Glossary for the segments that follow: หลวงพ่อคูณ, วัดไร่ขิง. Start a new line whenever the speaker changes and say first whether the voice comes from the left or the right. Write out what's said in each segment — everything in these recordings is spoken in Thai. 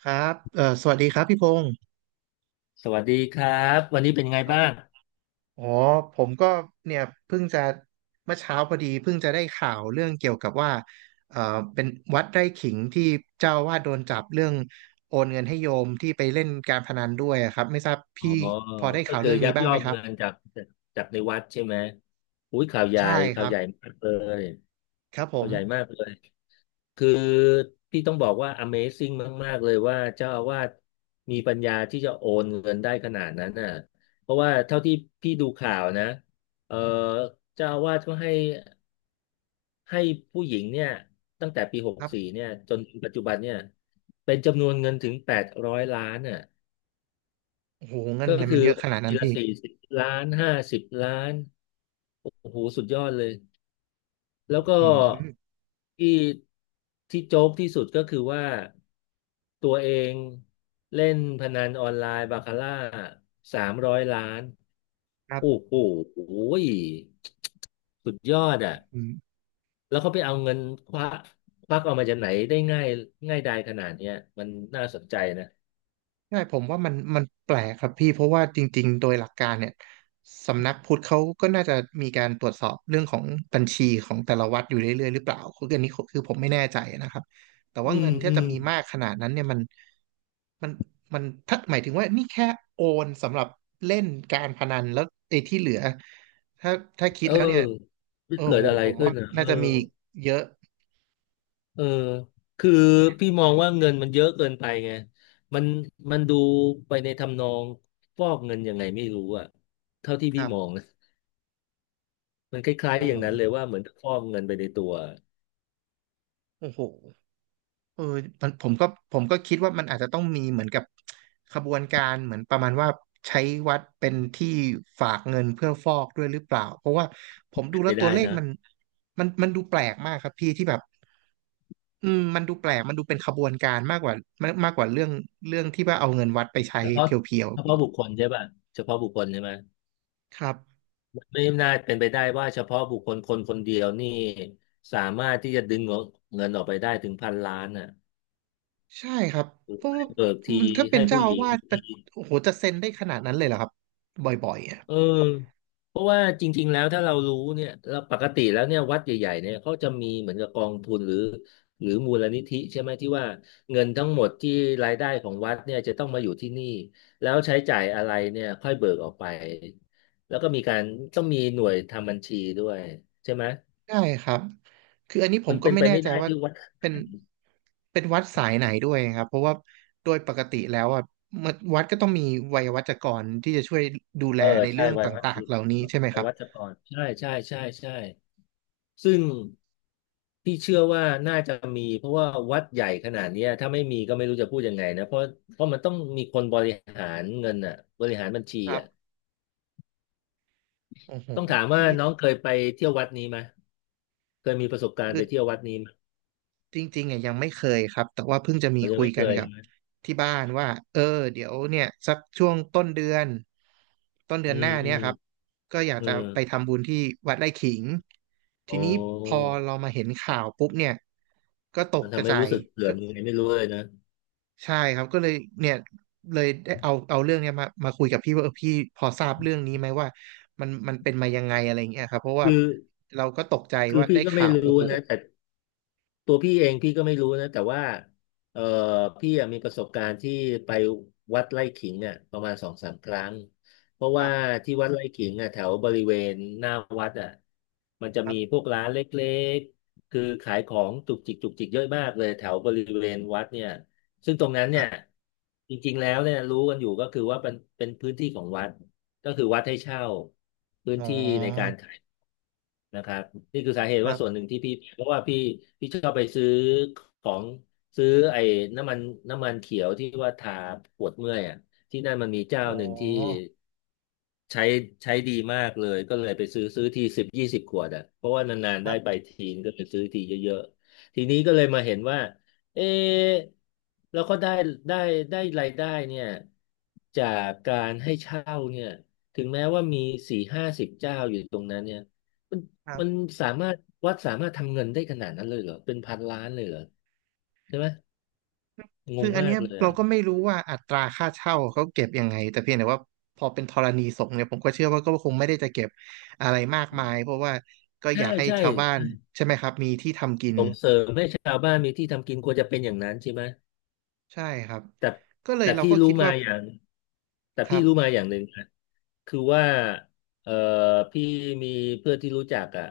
right: ครับสวัสดีครับพี่พงศ์
left: สวัสดีครับวันนี้เป็นไง
right: ครั
left: บ้าง
right: บอ๋อผมก็เนี่ยเพิ่งจะเมื่อเช้าพอดีเพิ่งจะได้ข่าวเรื่องเกี่ยวกับว่าเอ่อเป็นวัดไร่ขิงที่เจ้าอาวาสโดนจับเรื่องโอนเงินให้โยมที่ไปเล่นการพนันด้วยอะครับไม่ทราบ
left: อ๋อ
right: พี่พอได้
left: ก็
right: ข่าว
left: คือ
right: เรื่อง
left: ยั
right: นี้
left: ก
right: บ้าง
left: ยอ
right: ไหม
left: ก
right: ครั
left: เงิน
right: บ
left: จากในวัดใช่ไหมอุ้ยข่าวใหญ่
right: ใช่ค
left: ข่าว
right: รับ
left: ใหญ่มากเลย
right: ครับผ
left: ข่าว
right: ม
left: ใหญ่มากเลยคือพี่ต้องบอกว่า Amazing มากๆเลยว่าเจ้าอาวาสมีปัญญาที่จะโอนเงินได้ขนาดนั้นน่ะเพราะว่าเท่าที่พี่ดูข่าวนะเออเจ้าอาวาสก็ให้ผู้หญิงเนี่ยตั้งแต่ปีหก
right: ครับ
left: สี่เนี่ยจนถึงปัจจุบันเนี่ยเป็นจำนวนเงินถึง800 ล้านน่ะ
right: โอ้โหเงิน
left: ก็
right: อะไรมั
left: คือ
right: นเยอะ
left: โอ
right: ขนา
left: น
right: ดนั้
left: ที
right: น
left: ละ
right: พี่
left: 40 ล้าน50 ล้านโอ้โหสุดยอดเลยแล้วก็
right: อืม
left: ที่ที่โจ๊กที่สุดก็คือว่าตัวเองเล่นพนันออนไลน์บาคาร่า300 ล้าน
right: ครั
left: โอ้
right: บ
left: โหยสุดยอดอ่ะแล้วเขาไปเอาเงินควักควักออกมาจากไหนได้ง่ายง่ายดายขนาดเนี้ยมันน่าสนใจนะ
right: ใช่ผมว่ามันแปลกครับพี่เพราะว่าจริงๆโดยหลักการเนี่ยสำนักพุทธเขาก็น่าจะมีการตรวจสอบเรื่องของบัญชีของแต่ละวัดอยู่เรื่อยๆหรือเปล่าคืออันนี้คือผมไม่แน่ใจนะครับแต่ว่า
left: อื
right: เงิ
left: ม
right: นที่
left: อื
right: จะ
left: ม
right: มีมากขนาดนั้นเนี่ยมันมันมันถ้าหมายถึงว่านี่แค่โอนสำหรับเล่นการพนันแล้วไอ้ที่เหลือถ้าถ้าคิด
left: เอ
right: แล้วเนี่ย
left: อ
right: โอ้
left: เกิด
right: โห
left: อะไร
right: ผม
left: ขึ้
right: ว่า
left: นอ่ะเอ
right: น่า
left: อ
right: จะมีเยอะ
left: เออคือพี่มองว่าเงินมันเยอะเกินไปไงมันมันดูไปในทำนองฟอกเงินยังไงไม่รู้อะเท่าที่
right: ค
left: พี่
right: รับ
left: มองนะมันคล้าย
right: โอ้
left: ๆอย่างนั้นเล
right: โห
left: ยว่าเหมือนฟอกเงินไปในตัว
right: โอ้โห เออมันผมก็คิดว่ามันอาจจะต้องมีเหมือนกับขบวนการเหมือนประมาณว่าใช้วัดเป็นที่ฝากเงินเพื่อฟอกด้วยหรือเปล่าเพราะว่าผมดู
left: เป็น
right: แล้
left: ไป
right: วตัว
left: ได้
right: เลข
left: นะ
right: มันมันดูแปลกมากครับพี่ที่แบบอืมมันดูแปลกมันดูเป็นขบวนการมากกว่ามากมากกว่าเรื่องที่ว่าเอาเงินวัดไปใช้
left: เฉพาะ
right: เพียว
left: เฉพาะบุคคลใช่ป่ะเฉพาะบุคคลใช่ไหม
right: ๆครับ
left: มันไม่น่าเป็นไปได้ว่าเฉพาะบุคคลคนคนเดียวนี่สามารถที่จะดึงเงินออกไปได้ถึงพันล้านอ่ะ
right: ใช่ครับเพราะว่า
left: เบิกที
right: มันถ้าเป็
left: ให้
right: นเจ้า
left: ผู้ห
right: อา
left: ญิง
right: วาสจะ
left: ที
right: โอ้โหจะเซ็นได้ขนาดนั้นเลยเหรอครับบ่อยๆอ่ะ
left: เออเพราะว่าจริงๆแล้วถ้าเรารู้เนี่ยเราปกติแล้วเนี่ยวัดใหญ่ๆเนี่ยเขาจะมีเหมือนกับกองทุนหรือมูลนิธิใช่ไหมที่ว่าเงินทั้งหมดที่รายได้ของวัดเนี่ยจะต้องมาอยู่ที่นี่แล้วใช้จ่ายอะไรเนี่ยค่อยเบิกออกไปแล้วก็มีการต้องมีหน่วยทำบัญชีด้วยใช่ไหม
right: ได้ครับ คืออันนี้ผ
left: มั
right: ม
left: น
right: ก็
left: เป็น
right: ไม่
left: ไป
right: แน่
left: ไม่
right: ใจ
left: ได้
right: ว่า
left: ที่วัด
right: เป็นเป็นวัดสายไหนด้วยครับ เพราะว่าโดยปกติแล้วอ่ะมันวัดก็ต้องมีไวยาวัจกรที่จะช่วยดูแล
left: เออ
right: ใน
left: ใช่
right: เรื่อง
left: ไวัยวัด
right: ต่า
left: ไ
right: งๆ เหล่านี้
left: ว
right: ใช่ไหมค
left: าย
right: รับ
left: วัชกรใช่ใช่ใช่ใช่ ซึ่งพี่เชื่อว่าน่าจะมีเพราะว่าวัดใหญ่ขนาดเนี้ยถ้าไม่มีก็ไม่รู้จะพูดยังไงนะเพราะมันต้องมีคนบริหารเงินอ่ะบริหารบัญชี
right: ครับ
left: อ่ะ
right: โอ้โห
left: ต้องถามว่า
right: นี่
left: น้องเคยไปเที่ยววัดนี้ไหมเคยมีประสบการณ์
right: คือ
left: ไปเที่ยววัดนี้ไหม
right: จริงๆอ่ะยังไม่เคยครับแต่ว่าเพิ่งจะมี
left: เรายัง
right: คุย
left: ไม่เค
right: กัน
left: ย
right: กับ
left: นะ
right: ที่บ้านว่าเออเดี๋ยวเนี่ยสักช่วงต้นเดือน
left: อื
right: ห
left: ม
right: น้า
left: อื
right: เนี่ย
left: ม
right: ครับก็อยาก
left: อื
right: จะไป
left: ม
right: ทำบุญที่วัดไร่ขิงที
left: โอ้
right: นี้พอเรามาเห็นข่าวปุ๊บเนี่ยก็ตก
left: มัน
right: ก
left: ทำ
right: ระ
left: ให้
right: ใจา
left: รู้
right: ย
left: สึกเสื่อ
right: ก็
left: มยังไงไม่รู้เลยนะ
right: ใช่ครับก็เลยเนี่ยเลยได้เอาเรื่องเนี้ยมาคุยกับพี่ว่าเออพี่พอทราบเรื่องนี้ไหมว่ามันเป็นมายังไงอะไรอย่างเงี้ยครับเพราะว่า
left: คือ
right: เราก็ตกใจ
left: คือ
right: ว่า
left: พี่
right: ได้
left: ก็ไม่
right: ข่าวโอ้
left: รู้
right: โห
left: นะแต่ ตัวพี่เองพี่ก็ไม่รู้นะแต่ว่าเออพี่อะมีประสบการณ์ที่ไปวัดไร่ขิงเนี่ยประมาณสองสามครั้งเพราะ
right: ครั
left: ว่า
right: บ
left: ที่วัดไร่ขิงอ่ะแถวบริเวณหน้าวัดอ่ะมันจะ
right: ครั
left: มีพ
right: บ
left: วกร้านเล็กๆคือขายของจุกจิกจุกจิกเยอะมากเลยแถวบริเวณวัดเนี่ยซึ่งตรงนั้น
right: ค
left: เนี่
right: รั
left: ย
right: บ
left: จริงๆแล้วเนี่ยรู้กันอยู่ก็คือว่าเป็นพื้นที่ของวัด ก็คือวัดให้เช่าพื้น
right: อ๋อ
left: ที่ในการขายนะครับนี่คือสาเหตุ
right: ครั
left: ว่าส่วนห
right: บ
left: นึ่งที่พี่เพราะว่าพี่ชอบไปซื้อของซื้อไอ้น้ำมันน้ำมันเขียวที่ว่าทาปวดเมื่อยอ่ะที่นั่นมันมีเจ้า
right: อ๋อ
left: หนึ่งที่ใช้ใช้ดีมากเลยก็เลยไปซื้อทีสิบยี่สิบขวดอ่ะเพราะว่านานๆ
right: ค
left: ได้
right: รั
left: ไป
right: บ
left: ทีนก็ไปซื้อทีเยอะๆทีนี้ก็เลยมาเห็นว่าเอ๊ะแล้วก็ได้ได้รายได้เนี่ยจากการให้เช่าเนี่ย ถึงแม้ว่ามีสี่ห้าสิบเจ้าอยู่ตรงนั้นเนี่ยมัน
right: ครั
left: มัน
right: บ
left: สามารถวัดสามารถทำเงินได้ขนาดนั้นเลยเหรอเป็นพันล้านเลยเหรอใช่ไหมง
right: คื
left: ง
right: ออัน
left: มา
right: เนี้
left: ก
right: ย
left: เลย
right: เรา
left: อ่ะ
right: ก็ไม่รู้ว่าอัตราค่าเช่าเขาเก็บยังไงแต่เพียงแต่ว่าพอเป็นธรณีสงฆ์เนี่ยผมก็เชื่อว่าก็คงไม่ได้จะเก็บอะไรมากมายเพราะว่าก็อ
left: ใช่
right: ยากให้
left: ใช่
right: ชาวบ้าน
left: ใช่
right: ใช่ไหมครับมีที่ทำกิน
left: ส่งเสริมให้ชาวบ้านมีที่ทำกินควรจะเป็นอย่างนั้นใช่ไหม
right: ใช่ครับ
left: แต่
right: ก็เลย
left: แต่
right: เรา
left: พี่
right: ก็
left: รู้
right: คิด
left: มา
right: ว่า
left: อย่างแต่
right: ครั
left: พี่
right: บ
left: รู้มาอย่างหนึ่งนะคือว่าเอ่อพี่มีเพื่อนที่รู้จักอ่ะ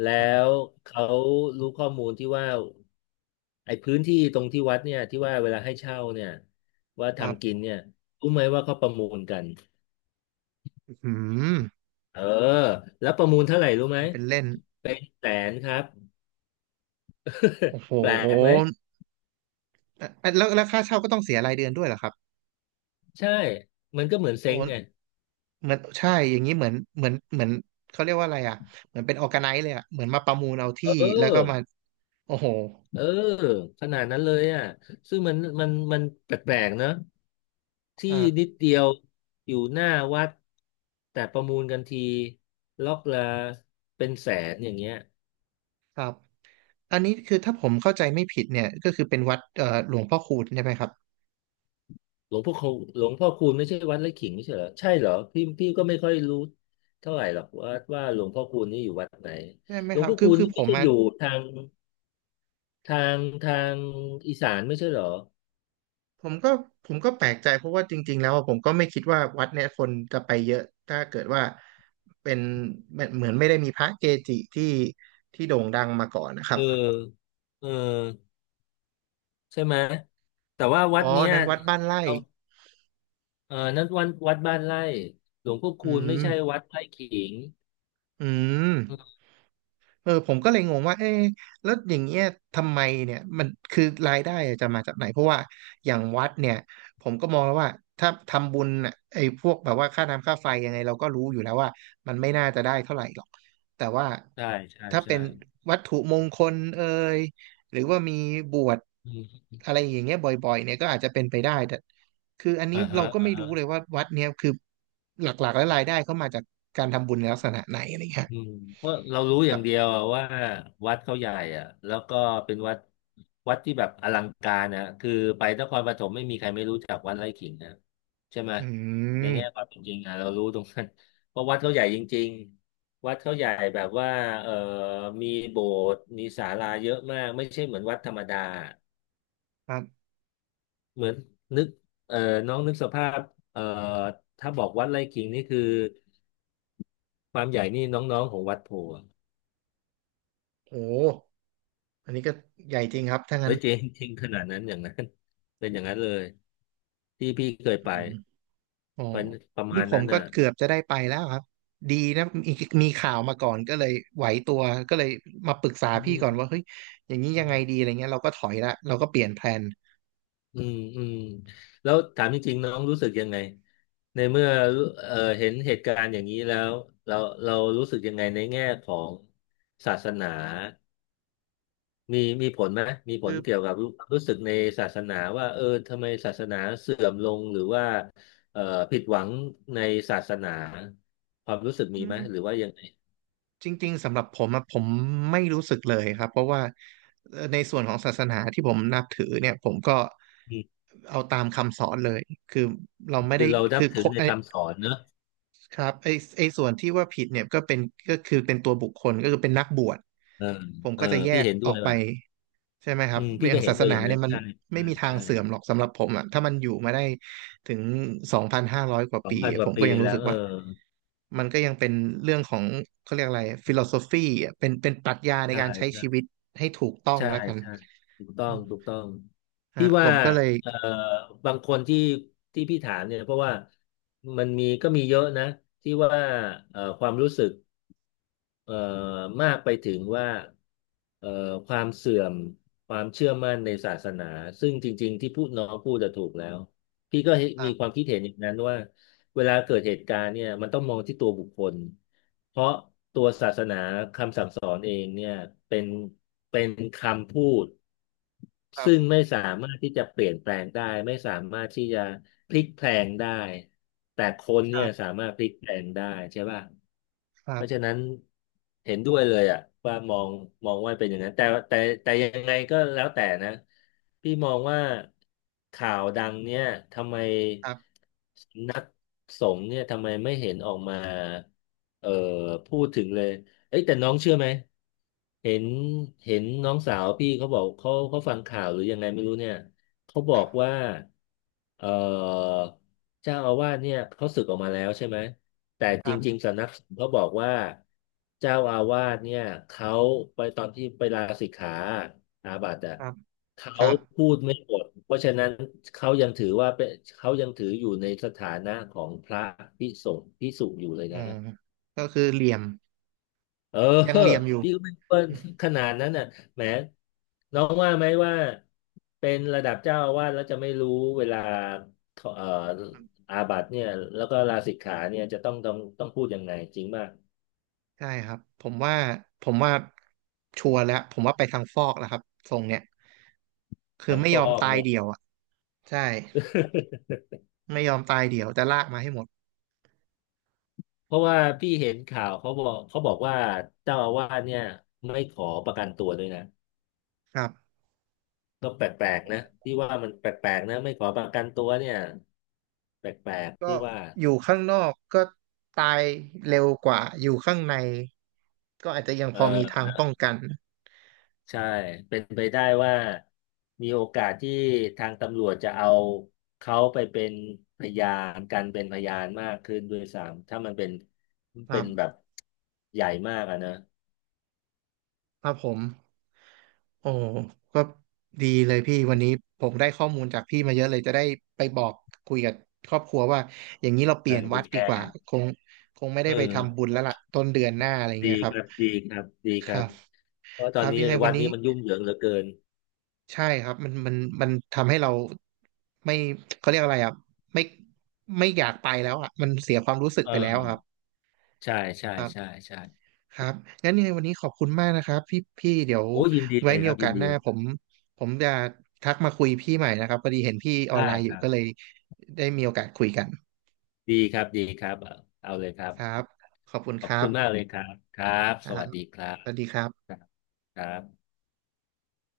left: แล้
right: ครับ
left: วเขารู้ข้อมูลที่ว่า ไอ้พื้นที่ตรงที่วัดเนี่ยที่ว่าเวลาให้เช่าเนี่ยว่า
right: ครั
left: ทำกิน
right: บ
left: เนี่ยรู้ไหมว่าเขาประมูลกัน
right: อืม
left: เออแล้วประมูลเท่าไหร่รู้ไหม
right: มันเป็นเล่น
left: เป็นแสนครับ
right: โอ้โห
left: แปลกไหม
right: อ่ะแล้วค่าเช่าก็ต้องเสียรายเดือนด้วยเหรอครับ
left: ใช่มันก็เหมือน
right: โอ้
left: เซ้งไง
right: เหมือนใช่อย่างนี้เหมือนเขาเรียกว่าอะไรอ่ะเหมือนเป็นออร์แกไนซ์เลยอ่ะเหมือนมาประมูลเอาที่
left: เอ
right: แล้วก็มา
left: อ
right: โอ้โห
left: เออขนาดนั้นเลยอ่ะซึ่งมันแปลกๆเนอะที่นิด
right: อ่า
left: เดียวอยู่หน้าวัดแต่ประมูลกันทีล็อกละเป็นแสนอย่างเงี้ย
right: ครับอันนี้คือถ้าผมเข้าใจไม่ผิดเนี่ยก็คือเป็นวัดหลวงพ่อคูณใช่ไหมครับ
left: หลวงพ่อคูหลวงพ่อคูณไม่ใช่วัดไร่ขิงไม่ใช่เหรอใช่เหรอพี่ก็ไม่ค่อยรู้เท่าไหร่หรอกว่าหลวงพ่อคูณนี่อยู่วัดไหน
right: ใช่ไหม
left: หลว
right: ค
left: ง
right: รับ
left: พ่อ
right: คือ
left: คูณ
right: คือ
left: นี่
right: ผ
left: ไม่
right: ม
left: ใช่
right: อ่ะ
left: อยู่ทางทางอีสานไม่ใช่เหรอ
right: ผมก็แปลกใจเพราะว่าจริงๆแล้วอะผมก็ไม่คิดว่าวัดเนี่ยคนจะไปเยอะถ้าเกิดว่าเป็นเหมือนไม่ได้มีพระเกจิที่โด่งดังมาก่อนนะครั
left: เอ
right: บ
left: อเออใช่ไหมแต่ว่าวัด
right: อ๋อ
left: เนี้ย
right: นั้นวัดบ้านไร่
left: เอาเออนั้นวัดบ้านไร่หลวงพ่อคู
right: อื
left: ณไม่
right: ม
left: ใช่วัดไร่ขิง
right: อืม
left: อืม
right: เออผมก็เลยงงว่าเอ๊ะแล้วอย่างเงี้ยทำไมเนี่ยมันคือรายได้อะจะมาจากไหนเพราะว่าอย่างวัดเนี่ยผมก็มองแล้วว่าถ้าทำบุญน่ะไอ้พวกแบบว่าค่าน้ำค่าไฟยังไงเราก็รู้อยู่แล้วว่ามันไม่น่าจะได้เท่าไหร่หรอกแต่ว่า
left: ใช่ใช่
right: ถ้าเป็
left: ใช่
right: นวัตถุมงคลเอ่ยหรือว่ามีบวช
left: อืม
right: อะไรอย่างเงี้ยบ่อยๆเนี่ยก็อาจจะเป็นไปได้แต่คืออันนี้
left: อ่า
right: เรา
left: ฮะ
right: ก็
left: อ่า
right: ไม่รู้
left: ฮะ
right: เลยว่าวัดเนี่ยคือหลักๆแล้วรายได้เข้ามาจากการทำบุญในลักษณะไหนอะไรเงี้ย
left: อืมเพราะเรารู้อ
right: ค
left: ย่า
right: รั
left: งเดีย
right: บ
left: วอะว่าวัดเขาใหญ่อ่ะแล้วก็เป็นวัดที่แบบอลังการนะคือไปนครปฐมไม่มีใครไม่รู้จักวัดไร่ขิงนะใช่ไหม
right: อื
left: ใน
right: ม
left: แง่ความเป็นจริงอ่ะเรารู้ตรงนั้นเพราะวัดเขาใหญ่จริงๆวัดเขาใหญ่แบบว่าเออมีโบสถ์มีศาลาเยอะมากไม่ใช่เหมือนวัดธรรมดา
right: ครับ
left: เหมือนนึกเออน้องนึกสภาพเออถ้าบอกวัดไร่ขิงนี่คือความใหญ่นี่น้องๆของวัดโพ
right: โอ้อันนี้ก็ใหญ่จริงครับถ้า
left: เฮ้
right: งั้น
left: ยจริงจริงขนาดนั้นอย่างนั้น เป็นอย่างนั้นเลยที่พี่เคย
right: อื
left: ไป
right: มอ๋อ
left: เป็นประมา
right: นี่
left: ณ
right: ผ
left: นั้
right: ม
left: น
right: ก็
left: น่ะ
right: เกือบจะได้ไปแล้วครับดีนะมีข่าวมาก่อนก็เลยไหวตัวก็เลยมาปรึกษา
left: อื
right: พี่ก่อน
left: ม
right: ว่าเฮ้ยอย่างนี้ยังไงดีอะไรเงี้ยเราก็ถอยละเราก็เปลี่ยนแพลน
left: อืมแล้วถามจริงๆน้องรู้สึกยังไงในเมื่อเห็นเหตุการณ์อย่างนี้แล้วเราเรารู้สึกยังไงในแง่ของศาสนามีผลไหมมีผ
right: คื
left: ล
right: อ
left: เกี่ยวกับรู้สึกในศาสนาว่าเออทำไมศาสนาเสื่อมลงหรือว่าเอ่อผิดหวังในศาสนาความรู้สึกมี
right: อื
left: ไหมหรือ
right: ม
left: ว่ายังไง
right: จริงๆสำหรับผมอะผมไม่รู้สึกเลยครับเพราะว่าในส่วนของศาสนาที่ผมนับถือเนี่ยผมก็
left: อื
right: เอาตามคำสอนเลยคือเราไม่
left: คื
right: ได้
left: อเรานั
right: คื
left: บ
right: อ
left: ถื
right: ค
left: อ
right: บ
left: ในคำสอนเนอะ
right: ครับไอส่วนที่ว่าผิดเนี่ยก็เป็นก็คือเป็นตัวบุคคลก็คือเป็นนักบวช
left: เออ
right: ผม
left: เอ
right: ก็
left: อ
right: จะแย
left: พี่
right: ก
left: เห็นด้
right: อ
left: ว
right: อ
left: ย
right: กไป
left: ว่ะ
right: ใช่ไหมครั
left: อื
right: บ
left: มพี่
right: อย่า
left: ก็
right: ง
left: เห็น
right: ศาส
left: ด้วยอ
right: นา
left: ย่างนั้
right: เนี่
left: น
right: ยมัน
left: ใช่
right: ไม่
left: ใช่
right: มีทาง
left: ใช่
right: เสื่อมหรอกสำหรับผมอ่ะถ้ามันอยู่มาได้ถึงสองพันห้าร้อยกว่า
left: สอ
right: ปี
left: งพันก
right: ผ
left: ว่า
right: มก็
left: ปี
right: ยัง
left: แล้
right: รู้
left: ว
right: สึก
left: เออ
right: ว่ามันก็ยังเป็นเรื่องของเขาเรียกอะไรฟิโลโซฟีเป็นปรัชญาใน
left: ใช่
right: การใช้ชีวิต
left: ใช่
right: ให้ถูกต้อง
left: ใช่
right: แล้วกัน
left: ใช่ถูกต้อ
right: อื
left: ง
right: ม
left: ถูกต้อง.
right: ฮะ
left: พี่
right: ผ
left: ว่า
right: มก็เลย
left: เอ่อบางคนที่พี่ถามเนี่ยเพราะว่ามันมีก็มีเยอะนะที่ว่าความรู้สึก เอ่อมากไปถึงว่าเอ่อความเสื่อมความเชื่อมั่นในศาสนาซึ่งจริงๆที่พูดน้องพูดจะถูกแล้วพี่ก็
right: ครั
left: มีความ
right: บ
left: คิดเห็นอย่างนั้นว่า เวลาเกิดเหตุการณ์เนี่ยมันต้องมองที่ตัวบุคคลเพราะตัวศาสนาคำสั่งสอนเองเนี่ยเป็นเป็นคำพูด
right: ครั
left: ซึ่ง
right: บ
left: ไม่สามารถที่จะเปลี่ยนแปลงได้ไม่สามารถที่จะพลิกแพลงได้แต่คน
right: ค
left: เนี่
right: รั
left: ย
right: บ
left: สามารถพลิกแพลงได้ใช่ป่ะ
right: ครั
left: เพราะฉะ
right: บ
left: นั้นเห็นด้วยเลยอ่ะว่ามองว่าเป็นอย่างนั้นแต่แต่ยังไงก็แล้วแต่นะพี่มองว่าข่าวดังเนี่ยทำไม
right: ครับ
left: สงฆ์เนี่ยทำไมไม่เห็นออกมาเอ่อพูดถึงเลยเอ้ยแต่น้องเชื่อไหมเห็นเห็นน้องสาวพี่เขาบอกเขาเขาฟังข่าวหรือยังไงไม่รู้เนี่ยเขาบ
right: ค
left: อ
right: รั
left: ก
right: บ
left: ว่าเอ่อ เจ้าอาวาสเนี่ยเขาสึกออกมาแล้วใช่ไหมแต่
right: ค
left: จ
right: รับ
left: ริงๆสำนักสงฆ์เขาบอกว่าเจ้าอาวาสเนี่ยเขาไปตอนที่ไปลาสิกขาอาบัติอ่ะ
right: ครับ
left: เขา
right: ครับ
left: พูดไม่หมดเพราะฉะนั้นเขายังถือว่าเป็นเขายังถืออยู่ในสถานะของพระภิกษุอยู่เลย
right: อ๋อ
left: นะ
right: ก็คือเหลี่ยม
left: เออ
right: ยังเหลี่ยมอยู่
left: พี่ก็ไม่รู้ว่าขนาดนั้นน่ะแหมน้องว่าไหมว่าเป็นระดับเจ้าอาวาสแล้วจะไม่รู้เวลาเอ่ออาบัติเนี่ยแล้วก็ลาสิกขาเนี่ยจะต้องพูดยังไงจริงมาก
right: ใช่ครับผมว่าชัวร์แล้วผมว่าไปทางฟอกแล้วครับทรงเนี้ยคือ
left: ทั้ง
right: ไม่
left: ฟ
right: ย
left: อ
right: อม
left: ก
right: ตาย
left: เนอะ
right: เดี่ยวอ่ะใช่ ไม่ยอมตายเดี่ยวจะลากมาให้หมด
left: เพราะว่าพี่เห็นข่าวเขาบอกว่าเจ้าอาวาสเนี่ยไม่ขอประกันตัวด้วยนะ
right: ครับ
left: ก็แปลกๆนะพี่ว่ามันแปลกๆนะไม่ขอประกันตัวเนี่ยแปลกๆ
right: ก็
left: พี่ว่า
right: อยู่ข้างนอกก็ตายเร็วกว่าอยู่ข้างในก็อาจจะยัง
left: เอ
right: พอมีทาง
left: อ
right: ป้องกัน
left: ใช่เป็นไปได้ว่ามีโอกาสที่ทางตำรวจจะเอาเขาไปเป็นพยานกันเป็นพยานมากขึ้นด้วยซ้ำถ้ามันเป็น
right: ครั
left: เป็น
right: บ
left: แบบใหญ่มากอะนะ
right: ครับผม โอ้ก็ดีเลยพี่วันนี้ผมได้ข้อมูลจากพี่มาเยอะเลยจะได้ไปบอกคุยกับครอบครัวว่าอย่างนี้เราเป
left: เอ
right: ลี่ยน
left: อไป
right: วัด
left: แช
right: ดีก
left: ร์
right: ว่าคงคงไม่
left: เ
right: ได้ไปทำบุ
left: ออ
right: ญแล้วล่ะต้นเดือนหน้าอะไร
left: ดี
right: เงี้ยครั
left: ค
right: บ
left: รับดีครับดี
right: ค
left: ครั
right: รั
left: บ
right: บ
left: เพราะ
right: ค
left: ตอ
right: รั
left: น
right: บ
left: นี้
right: ยังไงวั
left: วั
right: น
left: ด
right: นี้
left: นี้มันยุ่งเหยิงเหลือเกิน
right: ใช่ครับมันทำให้เราไม่เขาเรียกอะไรอ่ะไม่ไม่อยากไปแล้วอ่ะมันเสียความรู้สึก
left: เอ
right: ไปแล้วอะครั
left: อใช่ใช่
right: บ
left: ใช่ใช่
right: ครับงั้นยังไงวันนี้ขอบคุณมากนะครับพี่เดี๋ยว
left: โอ้ยินดี
right: ไว้
left: เลย
right: มี
left: ครั
right: โอ
left: บยิ
right: กา
left: น
right: สห
left: ดี
right: น้า
left: เลย
right: ผมจะทักมาคุยพี่ใหม่นะครับพอดีเห็นพี่ออน
left: ได้
right: ไลน์อ
left: ค
right: ยู่
left: รับ
right: ก็เลยได้มีโอกาสคุยกัน
left: ดีครับเอาเลยครับ
right: ครับขอบคุณ
left: ขอ
right: ค
left: บ
right: รั
left: คุณมาก
right: บ
left: เลยครับครับ
right: ค
left: ส
right: รับ
left: วัสดีครับ
right: สวัสดีครั
left: ค
right: บ
left: รับครับ